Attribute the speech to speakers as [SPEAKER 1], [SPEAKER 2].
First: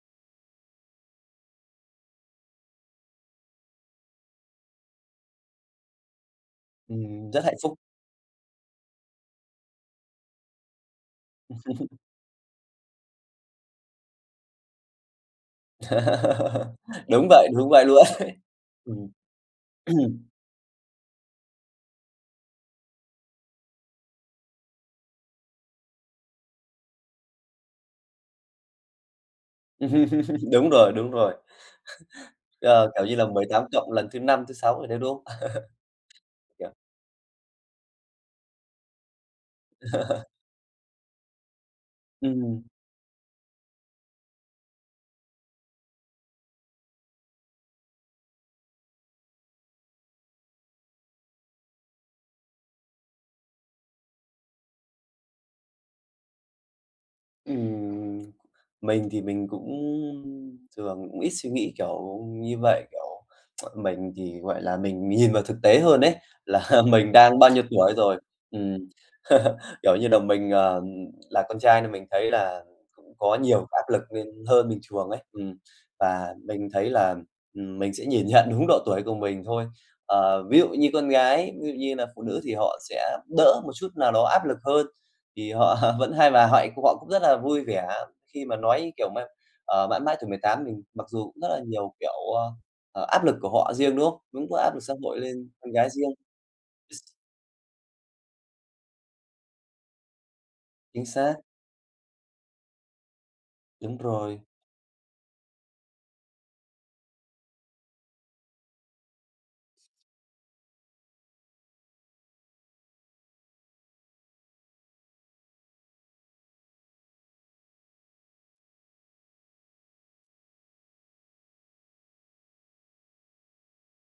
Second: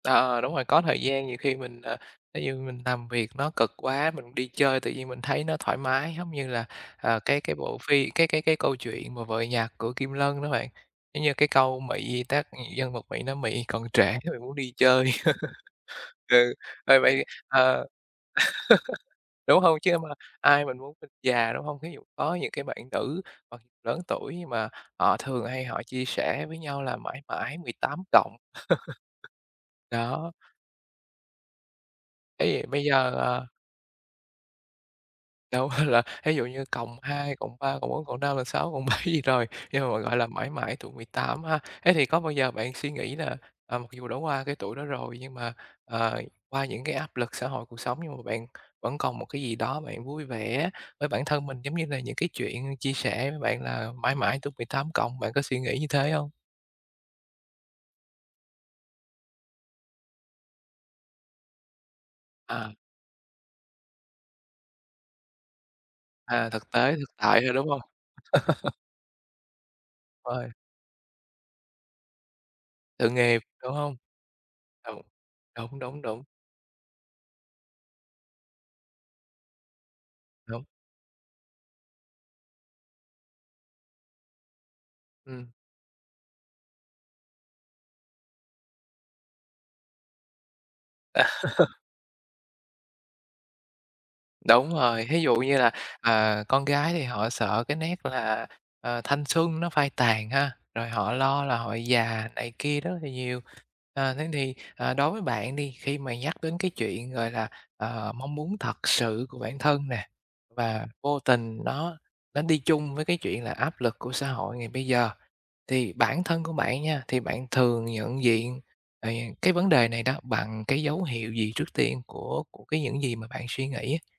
[SPEAKER 1] Ờ, đúng rồi, có thời gian nhiều khi mình, ờ, thí dụ như mình làm việc nó cực quá, mình đi chơi tự nhiên mình thấy nó thoải mái, giống như là, à,
[SPEAKER 2] Ừm,
[SPEAKER 1] cái
[SPEAKER 2] rất hạnh
[SPEAKER 1] cái
[SPEAKER 2] phúc.
[SPEAKER 1] bộ phim cái cái cái câu chuyện mà "Vợ nhặt" của Kim Lân đó bạn. Giống như cái câu Mị tác nhân vật Mị nói "Mị còn trẻ, Mị muốn đi chơi." Ừ, ờ, vậy thì,
[SPEAKER 2] Đúng vậy,
[SPEAKER 1] à,
[SPEAKER 2] đúng vậy luôn ấy. Ừm,
[SPEAKER 1] đúng hông? Chứ mà ai mà muốn mình già, đúng hông? Thí dụ có những cái bạn nữ hoặc lớn tuổi nhưng mà họ thường hay họ chia sẻ với nhau là mãi mãi 18+. Đó.
[SPEAKER 2] Đúng rồi, đúng rồi.
[SPEAKER 1] Thế thì bây
[SPEAKER 2] Ờ, kiểu
[SPEAKER 1] giờ,
[SPEAKER 2] như là, mười
[SPEAKER 1] ờ
[SPEAKER 2] tám cộng lần thứ 5, thứ 6 rồi đấy, đúng hông?
[SPEAKER 1] Đâu là thí dụ như
[SPEAKER 2] kiểu
[SPEAKER 1] +2, +3, +4, +5, +6, +7 gì rồi, nhưng mà, gọi là, mãi mãi tuổi 18 ha. Thế thì có bao giờ
[SPEAKER 2] Ừm.
[SPEAKER 1] bạn suy nghĩ là, à, mặc dù đã qua cái tuổi đó rồi, nhưng mà, ờ, qua những cái áp lực xã hội cuộc sống nhưng mà bạn vẫn còn một cái gì đó bạn vui vẻ với bản thân mình, giống như là những cái chuyện chia sẻ với bạn là mãi mãi tuổi 18+, bạn có suy nghĩ như thế hông?
[SPEAKER 2] Ừm, mình thì mình cũng, ưm, thường cũng ít suy nghĩ kiểu như
[SPEAKER 1] À.
[SPEAKER 2] vậy, kiểu, mình thì, gọi là, mình nhìn vào thực tế hơn ấy,
[SPEAKER 1] À,
[SPEAKER 2] là
[SPEAKER 1] thực tế, thực
[SPEAKER 2] mình đang
[SPEAKER 1] tại
[SPEAKER 2] bao
[SPEAKER 1] thôi,
[SPEAKER 2] nhiêu
[SPEAKER 1] đúng hông?
[SPEAKER 2] tuổi rồi. Ừm, kiểu như là, mình,
[SPEAKER 1] [unintelligible]
[SPEAKER 2] ờ, ừm, là con trai nên mình thấy là
[SPEAKER 1] Sự
[SPEAKER 2] cũng có
[SPEAKER 1] nghiệp,
[SPEAKER 2] nhiều
[SPEAKER 1] đúng
[SPEAKER 2] áp
[SPEAKER 1] hông?
[SPEAKER 2] lực lên hơn bình
[SPEAKER 1] Đúng,
[SPEAKER 2] thường ấy. Ừm,
[SPEAKER 1] đúng, đúng, đúng.
[SPEAKER 2] và mình thấy là, ừm, mình sẽ nhìn nhận đúng độ tuổi của mình thôi. Ờ, ví
[SPEAKER 1] Đúng.
[SPEAKER 2] dụ như con gái, ví dụ như là phụ nữ thì họ sẽ đỡ một chút nào đó áp lực hơn. Thì
[SPEAKER 1] Ừm.
[SPEAKER 2] họ vẫn hay và họ- họ cũng rất là vui vẻ khi mà nói kiểu mãi ờ, mãi mãi tuổi 18, mình mặc dù cũng rất là nhiều kiểu, ơ, ờ, áp lực của họ riêng, đúng hông? Đúng mà,
[SPEAKER 1] Đúng
[SPEAKER 2] áp lực xã
[SPEAKER 1] rồi,
[SPEAKER 2] hội
[SPEAKER 1] thí dụ
[SPEAKER 2] lên
[SPEAKER 1] như
[SPEAKER 2] con
[SPEAKER 1] là,
[SPEAKER 2] gái riêng.
[SPEAKER 1] ờ, con gái thì họ sợ cái nét là, ờ, thanh xuân nó phai tàn ha, rồi
[SPEAKER 2] Chính
[SPEAKER 1] họ
[SPEAKER 2] xác.
[SPEAKER 1] lo là họ già này kia rất là nhiều.
[SPEAKER 2] Đúng
[SPEAKER 1] Ờ, thế
[SPEAKER 2] rồi.
[SPEAKER 1] thì, ờ, đối với bạn đi, khi mà nhắc đến cái chuyện, gọi là, ờ, mong muốn thật sự của bản thân nè, và vô tình nó nó đi chung với cái chuyện là áp lực của xã hội ngày bây giờ, thì bản thân của bạn nha, thì bạn thường nhận diện, ờ, cái vấn đề này đó bằng cái dấu hiệu gì trước tiên của của cái những gì mà bạn suy nghĩ?